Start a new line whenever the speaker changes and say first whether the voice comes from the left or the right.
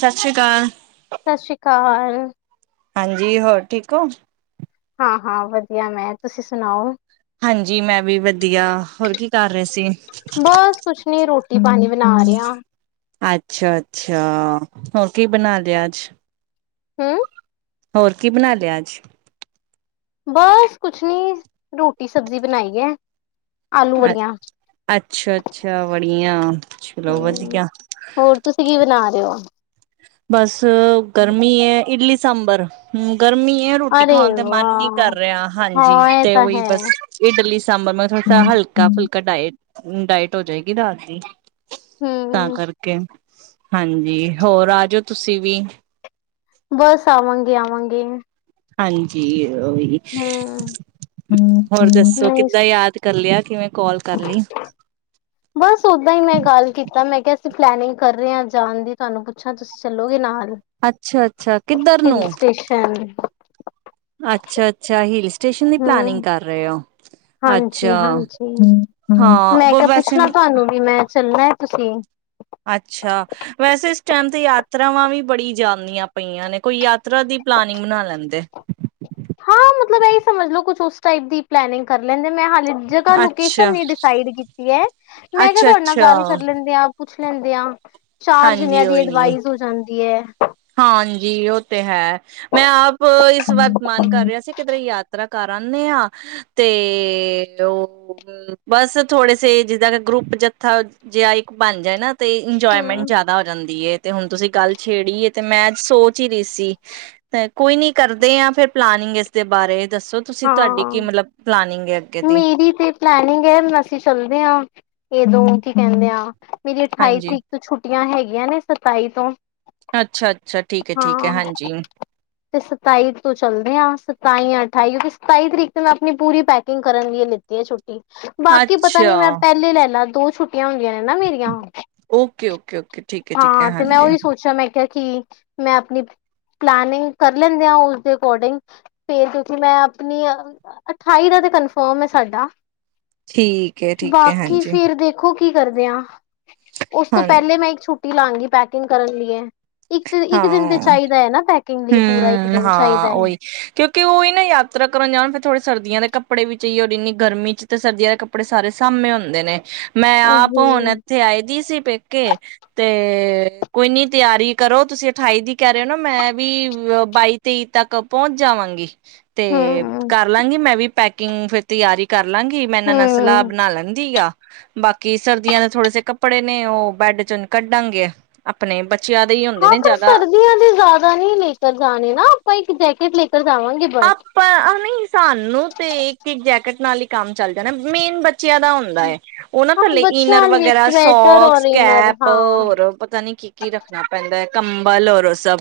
right: ਸਸ੍ਰੀ ਕਾਲ।
left: ਸਸ਼੍ਰੀ ਕਾਲ।
right: ਹਾਂਜੀ ਹੋਰ ਠੀਕ ਓ।
left: ਹਾਂ-ਹਾਂ ਵਧੀਆ ਮੈਂ ਤੁਸੀਂ ਸੁਣਾਓ?
right: ਹਾਂਜੀ ਮੈਂ ਵੀ ਵਧੀਆ ਹੋਰ ਕੀ ਕਰ ਰਹੇ ਸੀ।
left: ਬੱਸ ਕੁਛ ਨੀ ਰੋਟੀ ਪਾਣੀ ਬਣਾ ਰੇ ਆ
right: ਅੱਛਾ-ਅੱਛਾ ਹੋਰ ਕੀ ਬਣਾ ਲਿਆ ਅੱਜ
left: ਹਮ
right: ਹੋਰ ਕੀ ਬਣਾ ਲਿਆ ਅੱਜ?
left: ਬੱਸ ਕੁਛ ਨੀ, ਰੋਟੀ-ਸਬਜ਼ੀ ਬਣਾਈ ਏ, ਆਲੂ-ਬੜੀਆਂ।
right: ਅੱਛਾ-ਅੱਛਾ, ਬੜੀਆਂ।
left: ਹਮ ਹੋਰ ਤੁਸੀਂ ਕੀ ਬਣਾ ਰਹੇ ਓ?
right: ਬੱਸ ਗਰਮੀ ਏ, ਇਡਲੀ-ਸਾਂਬਰ। ਹਮ, ਗਰਮੀ ਰੋਟੀ
left: ਅਰੇ
right: ਖਾਣ ਤੇ ਮਨ ਨਹੀਂ
left: ਵਾਹ
right: ਕਰ ਰਿਹਾ। ਹਾਂਜੀ
left: ਹਾਂ ਇਹ
right: ਤੇ
left: ਤਾਂ
right: ਉਹੀ
left: ਹੈ
right: ਬੱਸ। ਇਡਲੀ-ਸਾਂਬਰ, ਮੈਂ ਥੋੜਾ
left: ਹੂੰ
right: ਹਲਕਾ-ਫੁਲਕਾ ਡਾਏਟ। ਡਾਇਟ ਹੋ ਜਾਏਗੀ [unintelligible] ਤਾਂ ਕਰਕੇ। ਹਾਂਜੀ ਹੋਰ ਆ ਜਾਓ ਤੁਸੀਂ ਵੀ?
left: ਬੱਸ ਆਵਾਂਗੇ-ਆਵਾਂਗੇ।
right: ਹਾਂਜੀ, ਉਹੀ।
left: ਹਮ, ਹਮ-ਹਮ ਨਹੀਂ।
right: ਕੱਲਿਆ ਕਿਵੇਂ ਕਾਲ ਕਰ ਲੀ।
left: ਬੱਸ ਓਦਾਂ ਹੀ ਮੈਂ ਗੱਲ ਕੀਤਾ। ਮੈਂ ਕਿਹਾ ਅਸੀਂ ਪਲੈਨਿੰਗ ਕਰ ਰਹੇ ਹਾਂ ਜਾਣ ਦੀ। ਤੁਹਾਨੂੰ ਪੁੱਛਾਂ ਤੁਸੀਂ? ਚੱਲੋ ਗੇ ਨਾਲ।
right: ਅੱਛਾ-ਅੱਛਾ, ਕਿੱਧਰ
left: ਹਿਲ
right: ਨੂੰ
left: ਸਟੇਸ਼ਨ
right: ਅੱਛਾ-ਅੱਛਾ, ਹਿਲ ਸਟੇਸ਼ਨ ਦੀ ਪਲਾਨਿੰਗ ਕਰ ਰਹੇ ਹੋ? ਅੱਛਾ
left: ਹਾਂਜੀ-ਹਾਂਜੀ, ਮੈਂ
right: ਹਾਂ
left: ਕਿਹਾ
right: ਵੈਸੇ
left: ਪੁੱਛਣਾ ਤੁਹਾਨੂੰ ਵੀ ਮੈਂ ਚੱਲਣਾ ਐ ਤੁਸੀਂ?
right: ਅੱਛਾ। ਵੈਸੇ ਇਸ ਟਾਈਮ ਤੇ ਯਾਤਰਾਵਾਂ ਵੀ ਬੜੀ ਜਾਂਦੀਆਂ ਪਈਆਂ ਨੇ। ਕੋਈ ਯਾਤਰਾ ਦੀ ਪਲਾਨਿੰਗ ਬਣਾ ਲੈਂਦੇ।
left: ਹਾਂ, ਮਤਲਬ ਇਹੀ ਸਮਝ ਲਓ ਕੁਛ ਉਸ ਟਾਈਪ ਦੀ ਪਲੈਨਿੰਗ ਕਰ ਲੈਂਦੇ ਮੈਂ ਜਗ੍ਹਾ ਲੋਕੇਸ਼ਨ
right: ਅੱਛਾ
left: ਨੀ ਡਿਸਾਈਡ ਕੀਤੀ ਐ। ਮੈਂ ਕਿਹਾ
right: ਅੱਛਾ
left: ਤੁਹਾਡੇ ਨਾਲ
right: ਅੱਛਾ
left: ਗੱਲ ਕਰ ਲੈਂਦੇ ਆ। ਪੁੱਛ ਲੈਂਦੇ ਆ, ਚਾਰ ਜਣਿਆਂ
right: ਹਾਂਜੀ
left: ਦੀ
right: ਉਹੀ
left: ਅਡਵਾਈਸ ਹੋ ਜਾਂਦੀ ਐ।
right: ਹਾਂਜੀ ਉਹ ਤੇ ਹੈ, ਮੈਂ ਆਪ ਇਸ ਵਰਤ ਮਨ ਕਰ ਰਿਹਾ ਸੀ। ਕਿੱਧਰੇ ਯਾਤਰਾ ਕਰ ਆਨੇ, ਆ ਤੇ [unintelligible] ਬਸ ਥੋੜੇ ਸੇ ਜਿੱਦਾਂ ਕਿ ਗਰੁੱਪ ਜੱਥਾ ਜੇਹਾ ਇੱਕ ਬਣ ਜਾਏ ਨਾ ਤੇ ਇੰਜੋਏਮੈਂਟ
left: ਹਮ
right: ਜਿਆਦਾ ਹੋ ਜਾਂਦੀ ਏ, ਤੇ ਹੁਣ ਤੁਸੀਂ ਗੱਲ ਛੇੜੀ ਏ ਤੇ ਮੈਂ ਅੱਜ ਸੋਚ ਹੀ ਰਹੀ ਸੀ, ਤੇ ਕੋਈ ਨੀ ਕਰਦੇ ਆ। ਫਿਰ ਪਲਾਨਿੰਗ ਇਸਦੇ ਬਾਰੇ ਦੱਸੋ? ਤੁਸੀਂ ਤੁਹਾਡੀ ਕੀ
left: ਹਾਂ
right: ਮਤਲਬ ਪਲਾਨਿੰਗ ਅੱਗੇ ਦੀ।
left: ਮੇਰੀ ਤੇ ਪਲੈਨਿੰਗ ਏ, ਅਸੀਂ ਚੱਲਦੇ ਹਾਂ ਇਹ ਦੋ ਕੀ ਕਹਿੰਦੇ ਆ ਮੇਰੀ ਅਠਾਈ
right: ਹਾਂਜੀ
left: ਤਰੀਕ ਛੁੱਟੀਆਂ ਹੈਗੀਆਂ ਨੇ, ਸਤਾਈ ਤੋਂ।
right: ਅੱਛਾ- ਅੱਛਾ, ਠੀਕ ਹੈ -ਠੀਕ ਹੈ,
left: ਹਾਂ
right: ਹਾਂਜੀ।
left: ਤੇ ਸਤਾਈ ਤੋਂ ਚੱਲਦੇ ਆ ਸਤਾਈ ਅ ਅਠਾਈ ਕਿਉਂਕਿ ਸਤਾਈ ਤਰੀਕ ਤੇ ਮੈਂ ਆਪਣੀ ਪੂਰੀ ਪੈਕਿੰਗ ਕਰਨ ਲਈ ਲਿੱਤੀ ਹੈ ਛੁੱਟੀ। ਬਾਕੀ ਪਤਾ
right: ਅੱਛਾ
left: ਨੀ ਮੈਂ ਪਹਿਲੇ ਲੈ ਲਾ ਦੋ ਛੁੱਟੀਆਂ ਹੁੰਦੀਆਂ ਨੇ ਨਾ ਮੇਰੀਆਂ ਹੁਣ।
right: Okay -okay- okay. ਠੀਕ ਹੈ ਠੀਕ ਹੈ
left: ਹਾਂ ਤੇ ਮੈਂ
right: ਹਾਂਜੀ
left: ਉਹੀ ਸੋਚਿਆ ਮੈਂ ਕਿਹਾ ਕਿ ਮੈਂ ਆਪਣੀ ਪਲੇਨਿੰਗ ਕਰ ਲੈਂਦੇ ਆ ਉਸਦੇ ਅਕੋਰਡਿੰਗ। ਫਿਰ ਤੁਸੀਂ ਮੈਂ ਆਪਣੀ ਅ ਅਠਾਈ ਦਾ ਤੇ ਕਨਫਰਮ ਏ ਸਾਡਾ,
right: ਠੀਕ ਹੈ ਠੀਕ ਹੈ
left: ਬਾਕੀ
right: ਹਾਂਜੀ
left: ਫਰ ਦੇਖ ਦੇਖੋ ਕੀ ਕਰਦੇ ਆ, ਉਸ ਤੋਂ
right: ਹਾਂ
left: ਪਹਿਲੇ ਮੈਂ ਇੱਕ ਛੁੱਟੀ ਲਾਾਂਗੀ ਪੈਕਿੰਗ ਕਰਨ ਲਈਏ। ਇੱਕ ਤੇ ਇੱਕ ਦਿਨ ਤੇ
right: ਹਾਂ
left: ਚਾਹੀਦਾ ਹੈ ਨਾ ਪੈਕਿੰਗ ਲਈ ਪੂਰਾ ਇੱਕ
right: ਹਮ
left: ਦਿਨ
right: ਹਾਂ
left: ਚਾਹੀਦਾ ਹੈ।
right: ਉਹੀ ਕਿਉਂਕਿ ਉਹੀ ਨਾ ਯਾਤਰਾ ਕਰਨ ਜਾਣ ਫਿਰ ਥੋੜੇ ਸਰਦੀਆਂ ਕੱਪੜੇ ਵੀ ਚਾਹੀਏ। ਉਹ ਇਨੀ ਗਰਮੀ ਚ ਤੇ ਸਰਦੀਆਂ ਦੇ ਕੱਪ ਕੱਪੜੇ ਸਾਰੇ ਸਾਮੇ ਹੁੰਦੇ ਨੇ ਮੈਂ ਆਪ
left: ਉਹੀ
right: ਹੁਣ ਇੱਥੇ ਆਈ ਦੀ ਸੀ ਪੇਕੇ ਤੇ, ਕੋਈ ਨੀ ਤਿਆਰੀ ਕਰੋ ਤੁਸੀਂ ਅਠਾਈ ਦੀ ਕਹਿ ਰਹੇ ਹੋ ਨਾ ਮੈਂ ਵੀ ਬਾਈ- ਤੇਈ ਤੱਕ ਪਹੁੰਚ ਜਾਵਾਂਗੀ। ਤੇ,
left: ਹਮ
right: ਕਰ ਲਾਂਗੀ ਮੈਂ ਵੀ ਪੈਕਿੰਗ ਫਿਰ ਤਿਆਰੀ ਕਰ ਲਾਂਗੀ ਮੈਂ ਇਹਨਾਂ ਨਾਲ ਸਲਾਹ
left: ਹਮ
right: ਬਣਾ ਲੈਂਦੀ ਆ। ਬਾਕੀ ਸਰਦੀਆਂ ਦੇ ਥੋੜੇ ਸੇ ਕੱਪੜੇ ਨੇ ਉਹ ਬੈਡ ਚੋਂ ਹੁਣ ਕੱਢਾਂਗੇ, ਆਪਣੇ ਬੱਚਿਆਂ ਦੇ ਹੀ ਹੁੰਦੇ
left: ਹਾਂ
right: ਨੇ
left: ਪਰ
right: ਜ਼ਿਆਦਾ
left: ਸਰਦੀਆਂ ਦੇ ਜ਼ਿਆਦਾ ਨਹੀਂ ਲੈ ਕਰ ਜਾਣੇ ਨਾ ਆਪਾਂ ਇੱਕ ਜੈਕਟ ਲੈ ਕਰ ਜਾਵਾਂਗੇ ਬਸ।
right: ਪਰ ਹਨ ਸਾਨੂੰ ਤੇ ਇੱਕ -ਇੱਕ ਜੈਕਟ ਨਾਲ ਹੀ ਕੰਮ ਚੱਲ ਜਾਣਾ ਮੇਨ ਬੱਚਿਆਂ ਦਾ ਹੁੰਦਾ ਹੁੰਦਾ ਏ, ਉਹਨਾ
left: ਹਾਂ
right: ਥੱਲੇ ਇਨਰ
left: ਬੱਚਿਆਂ ਲਈ
right: ਵਗੈਰਾ
left: ਸਵੈਟਰ ਔਰ
right: ਸੋਕਸ,
left: ਇਨਰ
right: ਕੈਪ
left: ਹਾਂ
right: ਹੋਰ ਪਤਾ ਨੀ ਕੀ ਕੀ ਰੱਖਣਾ ਪੈਂਦਾ ਏ, ਕੰਬਲ ਔਰ ਉਹ ਸਭ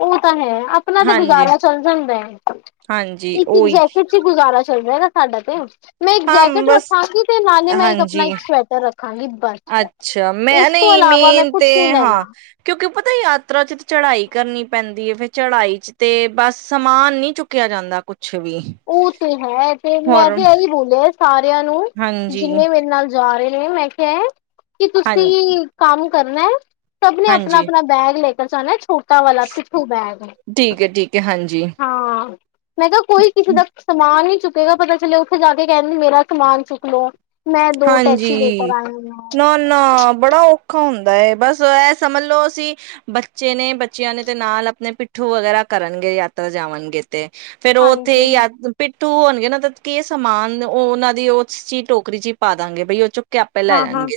left: ਉਹ ਤਾਂ ਹੈ ਆਪਣਾ ਤੇ ਗੁਜ਼ਾਰਾ ਚੱਲ ਜਾਂਦਾ ਏ,
right: ਹਾਂਜੀ-ਹਾਂਜੀ
left: ਇੱਕ-ਇੱਕ
right: ਉਹੀ
left: ਜੈਕਟ ਗੁਜ਼ਾਰਾ ਚੱਲ ਜਾਏਗਾ ਸਾਡਾ ਤੇ ਇੱਕ
right: ਹਾਂ
left: ਜੈਕਟ
right: ਬਸ
left: ਰੱਖਾਂਗੀ ਤੇ ਨਾਲੇ ਮੈਂ ਇੱਕ ਆਪਣਾ
right: ਹਾਂਜੀ
left: ਇੱਕ ਸਵੈਟਰ ਰੱਖ ਰੱਖਾਂਗੀ ਬਸ।
right: ਅੱਛਾ ਮੈਂ
left: ਇਸ ਤੋਂ
right: ਨਹੀਂ
left: ਇਲਾਵਾ ਮੈਂ
right: ਮੇਨ ਤੇ
left: ਕੁਛ ਨੀ
right: ਹਾਂ।
left: ਲੈਣਾ
right: ਕਿਉਂਕਿ ਪਤਾ ਯਾਤਰਾ 'ਚ ਤੇ ਚੜ੍ਹਾਈ ਕਰਨੀ ਪੈਂਦੀ ਏ। ਫਿਰ ਚੜ੍ਹਾਈ 'ਚ ਤੇ ਬਸ ਸਮਾਨ ਨੀ ਚੁੱਕਿਆ ਜਾਂਦਾ। ਕੁਛ ਵੀ।
left: ਉਹ ਤੇ ਹੈ ਤੇ
right: ਹੋਰ
left: ਮੈਂ ਤੇ ਇਹੀ ਬੋਲਿਆ ਸਾਰਿਆਂ ਨੂੰ
right: ਹਾਂਜੀ
left: ਜਿੰਨੇ ਮੇਰੇ ਨਾਲ ਜਾ ਰਹੇ ਨੇ ਮੈਂ ਕਿਹਾ ਕਿ
right: ਹਾਂ
left: ਤੁਸੀਂ ਕੰਮ ਕਰਨਾ ਸਭ ਨੇ
right: ਹਾਂਜੀ
left: ਆਪਣਾ-ਆਪਣਾ ਬੈਗ ਲੈ ਕੇ ਜਾਣਾ ਛੋਟਾ ਵਾਲਾ ਪਿਠੂ ਬੈਗ
right: ਠੀਕ ਹੈ ਠੀਕ ਹੈ ਹਾਂਜੀ
left: ਹਾਂ। ਮੈਂ ਕਿਹਾ ਕੋਈ ਕਿਸੇ ਦਾ ਸਮਾਨ ਨੀ ਚੁੱਕੇਗਾ ਪਤਾ ਚੱਲੇ। ਉੱਥੇ ਜਾ ਕੇ ਕਹਿਣ ਮੇਰਾ ਸਮਾਨ ਚੁੱਕ ਲਿਆ। ਮੈਂ ਦੋ ਟੈਕਸੀ ਲੇਕਰ ਆਈ ਹੂੰ ਮੈਮ।
right: ਨਾ ਬੜਾ ਔਖਾ ਹੁੰਦਾ ਏ। ਬਸ ਇਹ ਸਮਝ ਲਓ ਅਸੀਂ ਬੱਚੇ ਨੇ ਬੱਚਿਆਂ ਨੇ ਤੇ ਨਾਲ ਆਪਣੇ ਪਿੱਠੂ ਵਗੈਰਾ ਕਰਨਗੇ ਯਾਤਰਾ ਜਾਵਣਗੇ। ਤੇ ਫੇਰ ਉਹ ਉੱਥੇ
left: ਹਾਂਜੀ
right: ਹੀ ਪਿੱਠੂ ਹੋਣਗੇ ਨਾ ਦਾ ਕੀ ਸਮਾਨ ਉਹ ਉਹਨਾਂ ਦੀ ਉਸ 'ਚ ਈ ਟੋਕਰੀ ਚ ਹੀ ਪਾ ਦਾਂਗੇ ਬਈ ਉਹ ਚੋਂ। ਕਿ ਆਪੇ ਲੈ
left: ਹਾਂ ਹਾਂ
right: ਜਾਣਗੇ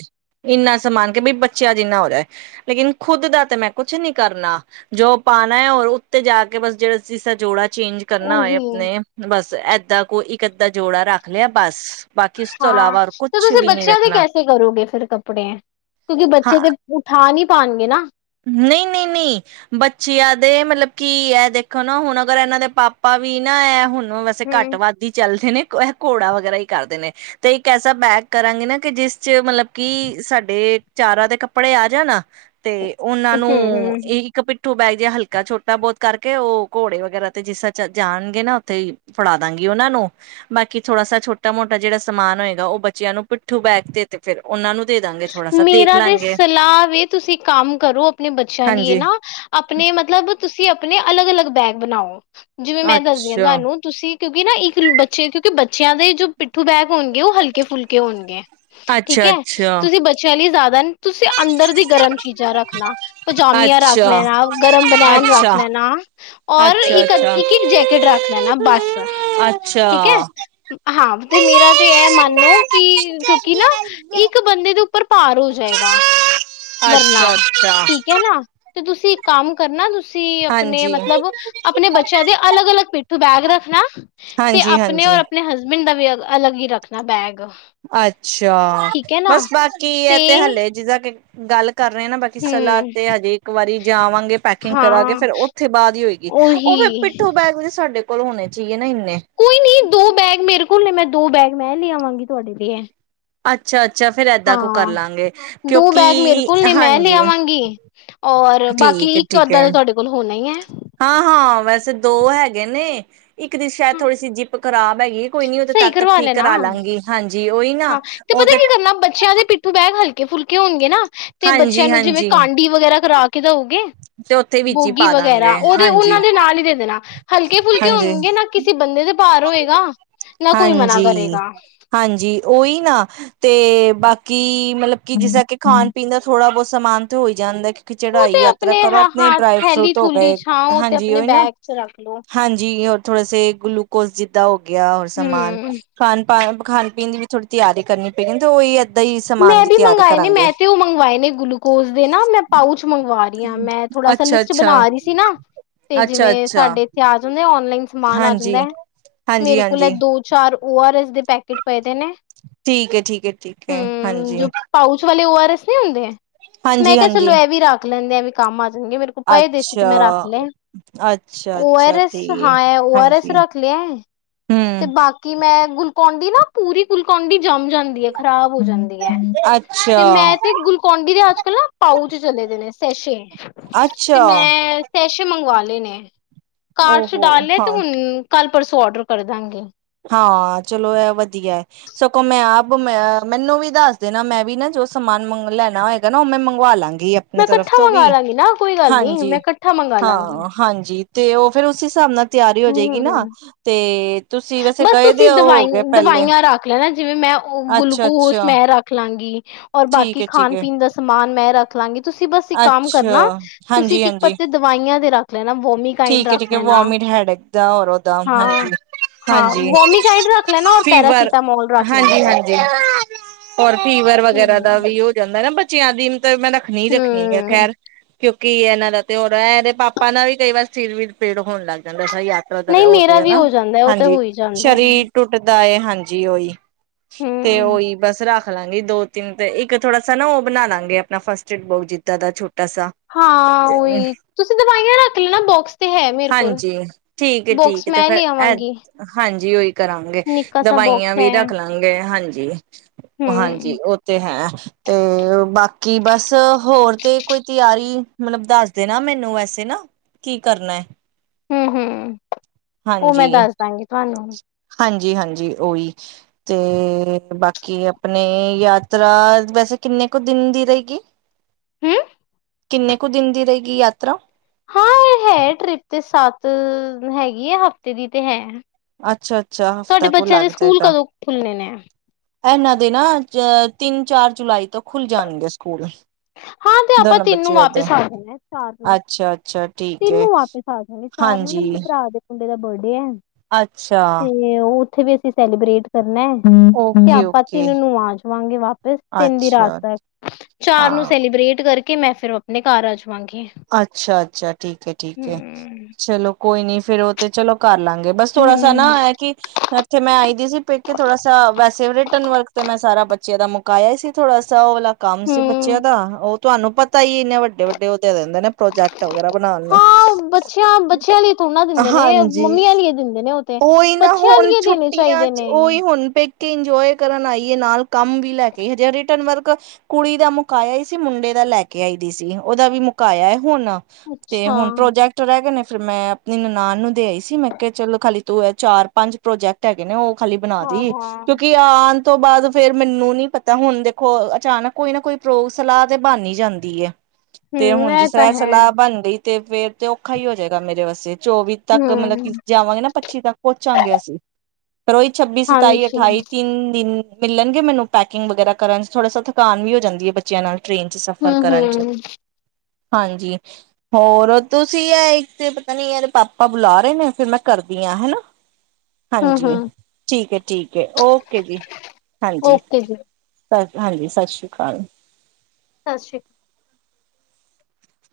right: ਇੰਨਾ ਸਮਾਨ ਕੇ ਬਈ ਬੱਚਿਆ ਜਿੰਨਾ ਹੋ ਜਾਏ। ਲੇਕਿਨ ਖੁਦ ਦਾ ਤੇ ਮੈਂ ਕੁਛ ਨੀ ਕਰਨਾ। ਜੋ ਪਾਉਣਾ ਏ ਔਰ ਉੱਤੇ ਜਾ ਕੇ ਬਸ ਜਿਹੜਾ ਸੀ ਜੋੜਾ ਚੇਂਜ ਕਰਨਾ ਹੋਏ
left: ਉਹੀ
right: ਆਪਣੇ, ਬੱਸ ਏਦਾਂ ਕੋ ਇੱਕ ਏਧਾਂ ਜੋੜਾ ਰੱਖ ਲਿਆ ਬੱਸ। ਬਾਕੀ ਇਸ ਤੋਂ
left: ਹਾਂ
right: ਇਲਾਵਾ ਔਰ
left: ਤੇ ਤੁਸੀਂ ਬੱਚਿਆਂ ਦੇ ਕੈਸੇ ਕਰੋਗੇ ਫਿਰ ਕੱਪੜੇ, ਕਿਉਂਕਿ ਬੱਚੇ ਤੇ ਉਠਾ ਨੀ ਪਾਣਗੇ ਨਾ।
right: ਨਹੀਂ-ਨਹੀਂ-ਨਹੀਂ। ਬੱਚਿਆਂ ਦੇ ਮਤਲਬ ਕੀ ਐ ਦੇਖੋ ਨਾ ਹੁਣ ਅਗਰ ਇਹਨਾਂ ਦੇ ਪਾਪਾ ਵੀ ਨਾ ਐ ਹੁਣ ਸੇ
left: ਹਮ
right: ਘੱਟ-ਵੱਧ ਹੀ ਚੱਲਦੇ ਨੇ, ਇਹ ਘੋੜਾ ਵਗੈਰਾ ਕਰਦੇ ਨੇ। ਤੇ ਇੱਕ ਐਸਾ ਬੈਗ ਕਰਾਂਗੇ ਨਾ ਕਿ ਜਿਸ 'ਚ' ਮਤਲਬ ਕਿ ਸਾਡੇ ਚਾਰਾ ਦੇ ਕੱਪੜੇ ਆ ਜਾਣ। ਤੇ ਉਹਨਾਂ ਨੂੰ
left: ਹਮ
right: ਇਹੀ ਇੱਕ ਪਿੱਠੂ ਬੈਗ ਜਿਹਾ ਹਲਕਾ ਛੋਟਾ ਬਹੁਤ ਕਰਕੇ। ਉਹ ਘੋੜੇ ਵਗੈਰਾ ਤੇ ਜਿਸ ਤਰ੍ਹਾਂ ਜਾਣਗੇ ਨਾ ਉੱਥੇ ਹੀ ਫੜਾ ਦਾਂਗੀ ਉਹਨਾਂ ਨੂੰ। ਬਾਕੀ ਥੋੜਾ ਸਾ ਛੋਟਾ ਮੋਟਾ ਜਿਹੜਾ ਸਮਾਨ ਹੋਏਗਾ। ਉਹ ਬੱਚਿਆਂ ਨੂੰ ਪਿੱਠੂ ਬੈਗ ਤੇ ਤੇ ਫਿਰ ਉਹਨਾਂ ਨੂੰ ਦੇ ਦਾਂਗੇ ਥੋੜਾ ਸਾ ਦੇਖ ਲਾ ਗੇ।
left: ਲ ਵੇ ਤੁਸੀਂ ਕੰਮ ਕਰੋ ਆਪਣੇ ਬੱਚਿਆਂ ਲਈ ਐ
right: ਹਾਂਜੀ
left: ਨਾ। ਆਪਣੇ ਮਤਲਬ ਤੁਸੀਂ ਆਪਣੇ ਅਲੱਗ-ਅਲੱਗ ਬੈਗ ਬਣਾਓ। ਜਿਵੇਂ ਮੈਂ ਦੱਸਦੀ ਹਾਂ
right: ਅੱਛਾ
left: ਤੁਹਾਨੂੰ ਤੁਸੀਂ ਕਿਉਂਕਿ ਨਾ ਇੱਕ ਬੱਚੇ ਕਿਉਂਕਿ ਬੱਚਿਆਂ ਦੇ ਜੋ ਪਿੱਠੂ ਬੈਗ ਹੋਣਗੇ, ਉਹ ਹਲਕੇ-ਫੁਲਕੇ ਹੋਣਗੇ, ਠੀਕ ਐ
right: ਅੱਛਾ-ਅੱਛਾ।
left: ਬੱਚਿਆਂ ਲਈ ਜ਼ਿਆਦਾ ਤੁਸੀਂ ਅੰਦਰ ਦੀ ਗਰਮ ਚੀਜ਼ਾਂ ਰੱਖਣਾ। ਪਜਾਮੀਆਂ ਰੱਖ
right: ਅੱਛਾ,
left: ਲੈਣਾ, ਗਰਮ
right: ਅੱਛਾ,
left: ਬਨੈਨ
right: ਅੱਛਾ,
left: ਰੱਖ ਲੈਣਾ। ਔਰ ਇੱਕ,
right: ਅੱਛਾ।
left: ਇੱਕ-ਇੱਕ ਜੈਕੇਟ ਰੱਖ ਲੈਣਾ ਬੱਸ।
right: ਅੱਛਾ।
left: ਹਾਂ ਤੇ ਮੇਰਾ ਤੇ ਇਹ ਮੰਨੋ ਕਿ ਕਿਉਂਕਿ ਨਾ ਇੱਕ ਬੰਦੇ ਦੇ ਉੱਪਰ ਭਾਰ ਹੋ ਜਾਏਗਾ, ਵਰਨਾ,
right: ਅੱਛਾ-ਅੱਛਾ।
left: ਠੀਕ ਐ ਨਾ, ਤੇ ਤੁਸੀਂ ਕੰਮ ਕਰਨਾ ਤੁਸੀਂ ਆਪਣੇ
right: ਹਾਂਜੀ।
left: ਮਤਲਬ ਆਪਣੇ ਬੱਚਿਆਂ ਦੇ ਅਲੱਗ-ਅਲੱਗ ਪਿੱਠੂ ਬੈਗ ਰੱਖਣਾ। ਤੇ ਆਪਣੇ
right: ਹਾਂਜੀ-ਹਾਂਜੀ।
left: ਔਰ ਆਪਣੇ ਹਸਬੈਂਡ ਦਾ ਵੀ ਅਲੱਗ ਹੀ ਰੱਖਣਾ ਬੈਗ।
right: ਅੱਛਾ,
left: ਠੀਕ ਹੈ ਨਾ
right: ਬੱਸ ਬਾਕੀ ਐ ਤੇ ਹਲੇ ਜਿੱਦਾਂ ਕਿ ਗੱਲ ਕਰ ਰਹੇ ਨਾ ਬਾਕੀ। ਕੀ ਸਲਾਹ
left: ਹੂੰ
right: ਤੇ ਹਜੇ ਇੱਕ ਵਾਰੀ ਜਾਵਾਂਗੇ ਪੈਕਿੰਗ ਕਰਾਗੇ
left: ਹਾਂ
right: ਫਿਰ ਉੱਥੇ ਬਾਅਦ ਹੀ ਹੋਏਗੀ। ਉਹ
left: ਉਹੀ
right: ਫਿਰ ਪਿੱਠੂ ਬੈਗ ਵੀ ਸਾਡੇ ਕੋਲ ਹੋਣੇ ਚਾਹੀਏ ਨਾ ਇੰਨੇ
left: ਕੋਈ ਨੀ ਦੋ ਬੈਗ ਮੇਰੇ ਕੋਲ ਮੈਂ ਦੋ ਮੈਂ ਲੈ ਆਵਾਂਗੀ ਤੁਹਾਡੇ ਲੀਏ
right: ਅੱਛਾ-ਅੱਛਾ ਫਿਰ
left: ਹਾਂ, ਦੋ ਬੈਗ ਮੇਰੇ ਕੋਲ ਨੇ ਮੈਂ
right: ਹਾਂਜੀ
left: ਲਿਆਵਾਂਗੀ। ਔਰ
right: ਠੀਕ
left: ਬਾਕੀ
right: ਹੈ-ਠੀਕ
left: ਇੱਕ-ਅੱਧਾਂ
right: ਹੈ
left: ਤਾਂ ਤੁਹਾਡੇ ਕੋਲ ਹੋਣਾ ਹੀ ਐਂ।
right: ਹਾਂ-ਹਾਂ ਵੈਸੇ ਦੋ ਹੈਗੇ ਨੇ, ਇੱਕ ਦੀ ਸ਼ਾਇਦ ਥੋੜੀ ਸੀ ਜਿ ਪ ਖਰਾਬ ਹੈਗੀ ਕੋਈ ਨੀ ਉਹ ਤਾਂ
left: ਸਹੀ
right: ਤਦ ਤੱਕ
left: ਕਰਵਾ
right: ਠੀਕ ਕਰਾ
left: ਲੈਣਾ
right: ਲਾਂਗੀ ਹਾਂਜੀ ਉਹੀ ਨਾ
left: ਹਾਂ ਤੇ
right: ਉਹ
left: ਪਤਾ ਕੀ ਕਰਨਾ ਬੱਚਿਆਂ ਦੇ ਪਿੱਠੂ ਬੈਗ ਹਲਕੇ-ਫੁਲਕੇ ਹੋਣਗੇ ਨਾ। ਤੇ ਬੱਚਿਆਂ ਨੂੰ ਜਿਵੇਂ
right: ਹਾਂਜੀ-ਹਾਂਜੀ
left: ਕਾਂਡੀ ਵਗੈਰਾ ਕਰਾ ਕੇ ਦਿਓਗੇ।
right: ਤੇ ਉੱਥੇ ਵਿੱਚ ਹੀ
left: ਬੋਗੀ
right: ਪਾ
left: ਵਗੈਰਾ
right: ਦਾਂਗੇ
left: ਉਹਦੇ ਉਹਨਾਂ ਦੇ
right: ਹਾਂਜੀ-ਹਾਂਜੀ
left: ਨਾਲ ਹੀ ਦੇ ਦੇਣਾ ਹਲਕੇ-ਫੁਲਕੇ ਹੋਣਗੇ ਨਾ ਕਿਸ ਕੀ ਬੰਦੇ ਦੇ ਭਾਰ ਹੋਏਗਾ। ਨਾ ਕੋਈ ਮਨਾ ਕਰੇਗਾ
right: ਹਾਂਜੀ-ਹਾਂਜੀ, ਉਹੀ ਨਾ, ਤੇ ਬਾਕੀ ਮਤਲਬ ਕੀ ਜਿਸ
left: ਹਮ
right: ਤਰ੍ਹਾਂ ਕਿ
left: ਹਮ
right: ਖਾਣ-ਪੀਣ ਦਾ ਥੋੜਾ ਬਹੁਤ ਸਮਾਨ ਤੇ ਹੋ ਹੀ ਜਾਂਦਾ। ਕਿ
left: ਉਹ
right: ਚੜਾਈ
left: ਤੇ
right: ਯਾਤਰਾ ਕਰੋ,
left: ਹਾਂ
right: ਆਪਣੇ
left: ਹਾਂ
right: ਡਰਾਈ
left: ਥੈਲੀ
right: ਫਰੂਟ ਹੋ
left: ਥੂਲੀ
right: ਗਏ
left: ਚ ਹਾਂ ਉਹ ਤੇ
right: ਹਾਂਜੀ
left: ਆਪਣੇ
right: ਉਹੀ ਨਾ
left: ਬੈਗ
right: [inaudible]
left: ਚ ਰੱਖ ਲੋ
right: ਹਾਂਜੀ ਹੋਰ ਥੋੜਾ ਸ ਗੁਲੂਕੋਜ਼ ਜਿੱਦਾਂ ਹੋ ਗਿਆ ਹੋਰ ਸਮਾਨ
left: ਹਮ
right: ਖਾਣ-ਪਾਣ, ਖਾਣ-ਪੀਣ ਦੀ ਥੋੜੀ ਤਿਆਰੀ ਕਰਨੀ [unintelligible] ਉਹੀ ਆ
left: ਮੈਂ ਵੀ ਮੰਗਵਾਏ ਨੇ ਮੈਂ ਤੇ ਉਹ ਮੰਗਵਾਏ ਨੇ ਗੁਲੂਕੋਜ਼ ਦੇ ਨਾ ਮੈਂ ਪਾਊਚ ਮੰਗਵਾ ਰਹੀ ਆ ਮੈਂ ਥੋੜਾ ਸਾ
right: ਅੱਛਾ
left: ਲਿਸਟ ਬਣਾ
right: ਅੱਛਾ
left: ਰੀ ਸੀ ਨਾ ਤੇ
right: ਅੱਛਾ
left: ਜਿਵੇਂ
right: ਅੱਛਾ
left: ਸਾਡੇ ਇੱਥੇ ਆ ਜਾਂਦੇ ਓਨਲਾਈਨ ਸਮਾਨ ਆ
right: ਹਾਂਜੀ
left: ਜਾਂਦਾ ਐ,
right: ਹਾਂਜੀ
left: ਮੇਰੇ ਕੋਲ
right: ਹਾਂਜੀ
left: ਦੋ ਰ ਓ ਆਰ ਐਸ ਦੇ ਪੈਕੇਟ ਪਏਦੇ ਨੇ।
right: ਠੀਕ ਐ, ਠੀਕ ਐ, ਠੀਕ ਐ।
left: ਹੂੰ ਜੋ ਪਾਊਚ ਵਾਲੇ ਓ ਆਰ ਐਸ ਨੀ ਹੁੰਦੇ, ਮੈਂ
right: ਹਾਂਜੀ
left: ਕਿਹਾ ਚਲੋ
right: ਹਾਂਜੀ
left: ਇਹ ਵੀ ਰੱਖ ਲੈਂਦੇ ਆ ਵੀ ਕੰਮ ਆ ਜਾਂਣਗੇ ਮੇਰੇ ਕੋਲ ਪਏ ਦੇਸੇ ਤੇ ਮੈਂ
right: ਅੱਛਾ
left: ਰੱਖ ਲੈ, ਓ ਆਰ
right: ਅੱਛਾ-ਅੱਛਾ
left: ਐਸ
right: ਠੀਕ
left: ਹਾਂ, ਓ ਆਰ ਐਸ
right: ਹਾਂਜੀ
left: ਰੱਖ ਲਿਆ ਐ। ਤੇ
right: ਹੂੰ
left: ਬਾਕੀ ਮੈਂ ਗਲੂਕੋਨ-ਡੀ ਨਾ ਪੂਰੀ ਗਲੂਕੋਨ-ਡੀ ਜੰਮ ਜਾਂਦੀ ਐ ਖ਼ਰਾ ਹੋ ਜਾਂਦੀ ਐ,
right: ਅੱਛਾ,
left: ਤੇ ਮੈਂ ਤੇ ਗੂ ਕੋਨ-ਡੀ ਦੇ ਅੱਜ ਕੱਲ ਨਾ ਪਾਊਚ ਚਲੇ ਦੇ ਨੇ, ਸੈਸ਼ੇ,
right: ਅੱਛਾ
left: ਤੇ ਮੈਂ ਸੈਸ਼ੇ ਮੰਗਵਾ ਲਏ ਨੇ, ਕਾਰਡ 'ਚ'
right: ਓਹੋ
left: ਡਾਲ ਲਿਆ ਤੇ
right: ਹਾਂ,
left: ਹੁਣ ਕੱਲ-ਪਰਸੋਂ ਔਡਰ ਕਰ ਦਾਂਗੇ।
right: ਹਾਂ, ਚਲੋ ਐਂ ਵਧੀਆ। ਸਗੋਂ ਮੈਂ ਆਪ ਮੈਨੂੰ ਵੀ ਦੱਸ ਦੇਣਾ ਮੈਂ ਵੀ ਨਾ ਜੋ ਸਮਾਨ ਮੰਗ ਲੈਣਾ ਹੋਏਗਾ ਨਾ ਉਹ ਮੈਂ ਮੰਗਵਾ ਲਾਂਗੀ।
left: ਮੈਂ
right: ਆਪਣੀ ਤਰਫ਼
left: ਇਕੱਠਾ
right: ਤੋਂ
left: ਮੰਗਵਾ
right: ਵੀ,
left: ਲਾਂਗੀ ਨਾ ਕੋਈ ਗੱਲ ਨੀ
right: ਹਾਂਜੀ,
left: ਮੈਂ ਇਕੱਠਾ ਮੰਗਵਾ ਲਾਂਗੀ
right: ਹਾਂ। ਹਾਂਜੀ, ਤੇ ਉਹ ਫਿਰ ਉਸ ਹਿਸਾਬ ਨਾਲ ਤਿਆਰੀ ਹੋ ਜਾਏਗੀ ਨਾ, ਤੇ ਤੁਸੀਂ ਵੈਸੇ
left: ਬੱਸ
right: ਗਏ ਦੇ
left: ਤੁਸੀਂ
right: ਹੋ ਗਏ ਪਹਿਲੇ
left: ਦਵਾਈ-ਦਵਾਈਆਂ ਰੱਖ ਲੈਣਾ ਜਿਵੇਂ ਮੈਂ ਉਹ ਗਲੂਕੋਸ
right: ਅੱਛਾ-ਅੱਛਾ
left: ਮੈਂ ਰੱਖ ਲਾਂਗੀ। ਔਰ
right: ਠੀਕ
left: ਬਾਕੀ
right: ਐ ਠੀਕ ਐ
left: ਖਾਣ-ਪੀਣ ਦਾ ਸਮਾਨ ਮੈਂ ਰੱਖ ਲਾਂਗੀ ਤੁਸੀਂ ਬੱਸ ਇੱਕ ਕੰਮ
right: ਅੱਛਾ
left: ਕਰਨਾ ਤੁਸੀਂ ਇੱਕ-ਇੱਕ
right: ਹਾਂਜੀ-ਹਾਂਜੀ
left: ਪੱਤੇ ਦਵਾਈਆਂ ਤੇ ਰੱਖ ਲੈਣਾ ਵੋਮੀਕਾਈਡ ਦਾ
right: ਕਿ ਵੋਮੀਟ, ਹੈਡ ਦਾਂ ਹੋਰ ਦਾਮ ਹਾਂਜੀ।
left: ਹਾਂ
right: ਹਾਂਜੀ,
left: ਵੋਮੀਕਾਈਡ ਰੱਖ ਲੈਣਾ ਔਰ
right: ਫੀਵਰ
left: ਪੈਰਾਸੀਟਾਮੋਲ ਰੱਖ ਲੈਣਾ ਬਸ
right: ਹਾਂਜੀ-ਹਾਂਜੀ। ਹੋਰ ਫੀਵਰ ਵਗੈਰਾ ਦਾ
left: ਹਮ
right: ਵੀ ਹੋ ਜਾਂਦਾ ਨਾ ਬੱਚਿਆਂ ਦੀ ਤਾਂ ਮੈਂ ਰੱਖਣੀ ਹੀ ਰੱਖਣੀ ਹੈ
left: ਹਮ
right: ਖੈਰ ਕਿਉਂਕਿ ਇਹਨਾਂ ਦਾ ਤੇ ਹੋ ਰਿਹਾ ਇਹਦੇ ਪਾਪਾ ਦਾ ਵੀ ਕਈ ਵਾਰ ਸਿਰ ਵੀਰ ਪੀੜ ਹੋਣ ਲੱਗ ਜਾਂਦਾ ਸਾਰੀ ਰਾਤ
left: ਨਹੀਂ
right: [unintelligible] ਉਹ
left: ਮੇਰਾ
right: ਤੇ
left: ਵੀ
right: ਹਨਾ,
left: ਹੋ ਜਾਂਦਾ ਉਹ ਤੇ
right: ਹਾਂਜੀ
left: ਹੋ ਹੀ ਜਾਂਦਾ ਹੈ
right: ਸਰੀਰ ਟੁੱਟਦਾ ਏ, ਹਾਂਜੀ ਉਹੀ [inaudible] ਤੇ
left: ਹਮ
right: ਉਹੀ ਬੱਸ ਰੱਖ ਲਾਂਗੀ ਦੋ-ਤਿੰਨ ਤੇ ਇੱਕ ਥੋੜਾ ਸ ਨਾ ਉਹ ਬਣਾ ਲਵਾਂਗੇ ਆਪਣਾ ਫਸਟ ਏਡ ਬੋਕ ਜ ਇੱਦਾਂ ਦਾ ਛੋਟਾ ਸਾ
left: ਹਾਂ ਉਹੀ, ਤੁਸੀਂ ਦਵਾਈਆਂ ਰੱਖ ਲੈਣਾ ਬੋਕਸ ਤੇ ਹੈ ਮੇਰੇ ਕੋਲ
right: ਹਾਂਜੀ ਠੀਕ ਐ, ਠੀਕ
left: ਬੋਕਸ
right: ਤੇ
left: ਮੈਂ
right: ਫਿਰ,
left: ਲੈ ਆਵਾਂਗੀ
right: ਹਾਂਜੀ, ਉਹੀ ਕਰਾਂਗੇ,
left: ਨਿੱਕਾ ਸਾ ਬੋਕਸ
right: ਦਵਾਈਆਂ
left: ਹੈ
right: ਵੀ ਰੱਖ ਲਾਂਗੇ‌ ਗ, ਹਾਂਜੀ-ਹਾਂਜੀ
left: ਹਮ
right: ਉਹ ਤੇ ਹੈ, ਤੇ ਬਾਕੀ ਬੱਸ ਹੋਰ ਤੇ ਕੋਈ ਤਿਆਰੀ ਮਤਲਬ ਦੱਸ ਦੇ ਨਾ ਮੈਨੂੰ ਵੈਸੇ ਨਾ, ਕੀ ਕਰਨਾ।
left: ਹਮ-ਹਮ।
right: ਹਾਂਜੀ, ਹਾਂਜੀ-ਹਾਂਜੀ, ਉਹੀ। ਤੇ ਬਾਕੀ ਆਪਣੇ ਯਾਤਰਾ ਵੈਸੇ ਕਿੰਨੇ ਕੁ ਦਿਨ ਦੀ ਰਹੇਗੀ।
left: [inaudible]
right: ਕਿੰਨੇ ਕੁ ਦਿਨ ਦੀ ਰਹੇਗੀ ਯਾਤਰਾ?
left: ਹਾਂ ਇਹ ਹੈ, ਟ੍ਰਿਪ ਤੇ ਸੱਤ, ਹੈਗੀ ਐ ਹਫਤੇ ਦੀ ਤੇ ਹੈ।
right: ਅੱਛਾ ਅੱਛਾ
left: ਤੁਹਾਡੇ
right: ਹਫ਼ਤਾ ਕੁ
left: ਬੱਚਿਆਂ
right: ਲੱਗ
left: ਦੇ ਸਕੂਲ
right: ਜਾਏਗਾ
left: ਕਦੋਂ, ਖੁੱਲਣੇ ਨੇ?
right: ਇਹਨਾਂ ਦੇ ਨਾ ਅ ਤਿੰਨ-ਚਾਰ ਤੋਂ ਜੁਲਾਈ ਤੋਂ ਖੁੱਲ ਜਾਣਗੇ ਸਕੂਲ।
left: ਹਾਂ ਤੇ ਆਪਾਂ
right: ਦੋਨੋ
left: ਤਿੰਨ ਨੂੰ
right: ਬੱਚਿਆਂ ਦੇ
left: ਵਾਪਿਸ ਆ ਜਾਣਾ ਹ ਚਾਰ ਨੂੰ
right: ਅੱਛਾ ਅੱਛਾ ਠੀਕ
left: ਤਿੰਨ
right: ਹੈ
left: ਨੂੰ ਵਾਪਿਸ। ਸੀ ਸਾਰ ਨੂੰ ਨਾ
right: ਹਾਂਜੀ
left: ਮੇਰੇ ਭਰਾ ਦੇ ਕੰਡੇ ਦਾ ਬਰਡੇ ਏ?
right: ਅੱਛਾ।
left: ਤੇ ਉੱਥੇ ਵੀ ਅਸੀਂ ਸੈਲੀਬ੍ਰੇਟ ਤੇ
right: ਓਕੇ
left: ਆਪਾਂ
right: ਓਕੇ
left: ਤਿੰਨ ਨੂੰ ਆ ਜਾਵਾਂਗੇ ਵਾਪਿਸ, ਤਿੰਨ ਦੀ ਰਾਤ
right: ਅੱਛਾ
left: ਤੱਕ। ਚਾਰ ਨੂੰ
right: ਹਾਂ
left: ਸੈਲੀਬ੍ਰੇਟ ਕਰਕੇ ਮੈਂ ਫਿਰ ਆਪਣੇ ਘਰ ਆ ਜੂ।
right: ਅੱਛਾ-ਅੱਛਾ, ਠੀਕ ਏ ਠੀਕ ਏ,
left: ਹੂੰ-ਹੂੰ।
right: ਚਲੋ ਕੋਈ ਨੀ ਫਿਰ ਤੇ ਚਲੋ ਕਰ ਲਾਂਗੇ ਬੱਸ ਥੋੜਾ ਸਾ
left: ਹੂੰ
right: ਨਾ ਐ ਕੀ ਇੱਥੇ ਮੈਂ ਆਈ ਦੀ ਸੀ ਪੇਕੇ ਥੋੜਾ ਸਾ, ਵੈਸੇ ਰਿਟਰਨ ਵਰਕ ਤੇ ਮੈਂ ਸਾਰਾ ਬ ਬੱਚਿਆਂ ਦਾ ਮੁਕਾਇਆ ਹੀ ਸੀ ਥੋੜਾ ਸਾ, ਉਹ ਵਾਲਾ ਕੰਮ ਸੀ
left: ਹੂੰ,
right: ਬੱਚਿਆਂ ਦਾ, ਉਹ ਤੁਹਾਨੂੰ ਪਤਾ ਹੀ ਇੰਨੇ ਵੱਡੇ-ਵੱਡੇ ਦਿੰਦੇ ਨੇ ਪ੍ਰੋਜੈਕਟ ਵਗੈਰਾ ਬਣਾਉਣ ਨੂੰ,
left: ਹਾਂ ਬੱਚਿਆਂ-ਬੱਚਿਆਂ
right: ਹਾਂਜੀ।
left: ਕੀ ਦਿੰਦੇ ਨੇ ਉਹ ਤੇ
right: ਉਹੀ ਨਾ
left: ਬੱਚਿਆਂ
right: ਹੁਣ
left: ਲਈ ਦੇਣੇ
right: ਛੁੱਟੀਆਂ
left: ਚਾਹੀਦੇ
right: 'ਚ'
left: ਨੇ
right: ਉਹੀ ਹੁਣ ਪੇਕੇ। ਕੇ ਇੰਜੋਏ ਕਰਨ ਆਈਏ ਨਾਲ ਕੰਮ ਵੀ ਲੈ ਕੇ ਹਜੇ ਰਿਟਰਨ ਵਰਕ ਕੁੜੀ ਦਾ ਮੁਕਾਇਆ ਆਈ ਸੀ। ਮੁੰਡੇ ਦਾ ਲੈ ਕੇ ਆਈ ਦੀ ਸੀ, ਉਹਦਾ ਵੀ ਮੁਕਾਇਆ ਹੁਣ। ਤੇ
left: ਅੱਛਾ।
right: ਹੁਣ ਪ੍ਰੋਜੈਕਟ ਰਹਿ ਗਏ ਨੇ ਫਿਰ ਮੈਂ ਆਪਣੀ ਨਨਾਣ ਨੂੰ ਦੇ ਆਈ ਸੀ। ਮੈਂ ਕਿਹਾ ਚਲੋ ਖਾਲੀ ਤ ਹੈ ਚਾਰ-ਪੰਜ ਪ੍ਰੋਜੈਕਟ ਹੈਗੇ ਨੇ। ਉਹ ਖਾਲੀ ਬਣਾ ਦੀ
left: ਹਾਂ-ਹਾਂ।
right: ਕਿਉਂਕਿ ਆ ਤੋਂ ਬਾਅਦ ਫੇਰ ਮੈਨੂੰ ਨੀ ਪਤਾ ਹੁਣ ਦੇਖੋ ਅਚਾਨਕ ਕੋਈ ਨਾ ਕੋਈ ਪ੍ਰੋਗ ਸਲਾਹ ਤੇ ਬਣ ਹੀ ਜਾਂਦੀ ਏ।
left: ਹੂੰ
right: ਤੇ ਹੁਣ ਜੇ
left: ਇਹ ਤਾਂ ਹੈ
right: ਸੇ-ਸਲਾਹ ਬਣ ਗਈ ਤੇ ਫੇਰ ਤੇ ਔਖਾ ਹੀ ਹੋ ਜਾਏਗਾ। ਮੇਰੇ ਵਾਸਤੇ ਚੌਵੀ ਤੱਕ ਮਤਲਬ
left: ਹੂੰ।
right: ਕਿ ਜਾਵਾਂਗੇ ਨਾ ਪੱਚੀ ਤੱਕ ਪਹੁੰਚਾਂਗੇ ਅਸੀ। ਫਿਰ ਉਹੀ ਛੱਬੀ, ਸਤਾਈ,
left: ਹਾਂਜੀ
right: ਅਠਾਈ, ਤਿੰਨ ਦਿਨ। ਮਿਲਣਗੇ। ਮੈਨੂੰ ਪੈਕਿੰਗ ਵਗੈਰਾ ਕਰਨ 'ਚ' ਥੋੜਾ ਸਾ ਥਾਕਣ ਵੀ ਹੋ ਜਾਂਦੀ ਏ, ਬ ਬੱਚਿਆਂ ਨਾਲ ਟ੍ਰੇਨ 'ਚ' ਸਫ਼ਰ ਕਰਨ 'ਚ',
left: ਹੂੰ-ਹੂੰ,
right: ਹਾਂਜੀ ਹੋਰ, ਤੁਸੀਂ ਇਹ ਇੱਕ ਤੇ ਪਤਾ ਨੀ ਯਾਰ ਪਾਪਾ ਬੁਲਾ ਰਹੇ ਨੇ। ਫਿਰ ਮੈਂ ਕਰਦੀ ਦੀਆਂ ਹਨਾ। ਹਾਂਜੀ,
left: ਹੂੰ-ਹੂੰ
right: ਠੀਕ ਏ ਠੀਕ ਏ, ਓਕੇ ਜੀ, ਹਾਂਜੀ।
left: ਓਕੇ ਜੀ
right: ਸ ਹਾਂਜੀ, ਸ਼ਸ਼ੀ ਕਾਲ।
left: ਸ਼ਸ਼ੀ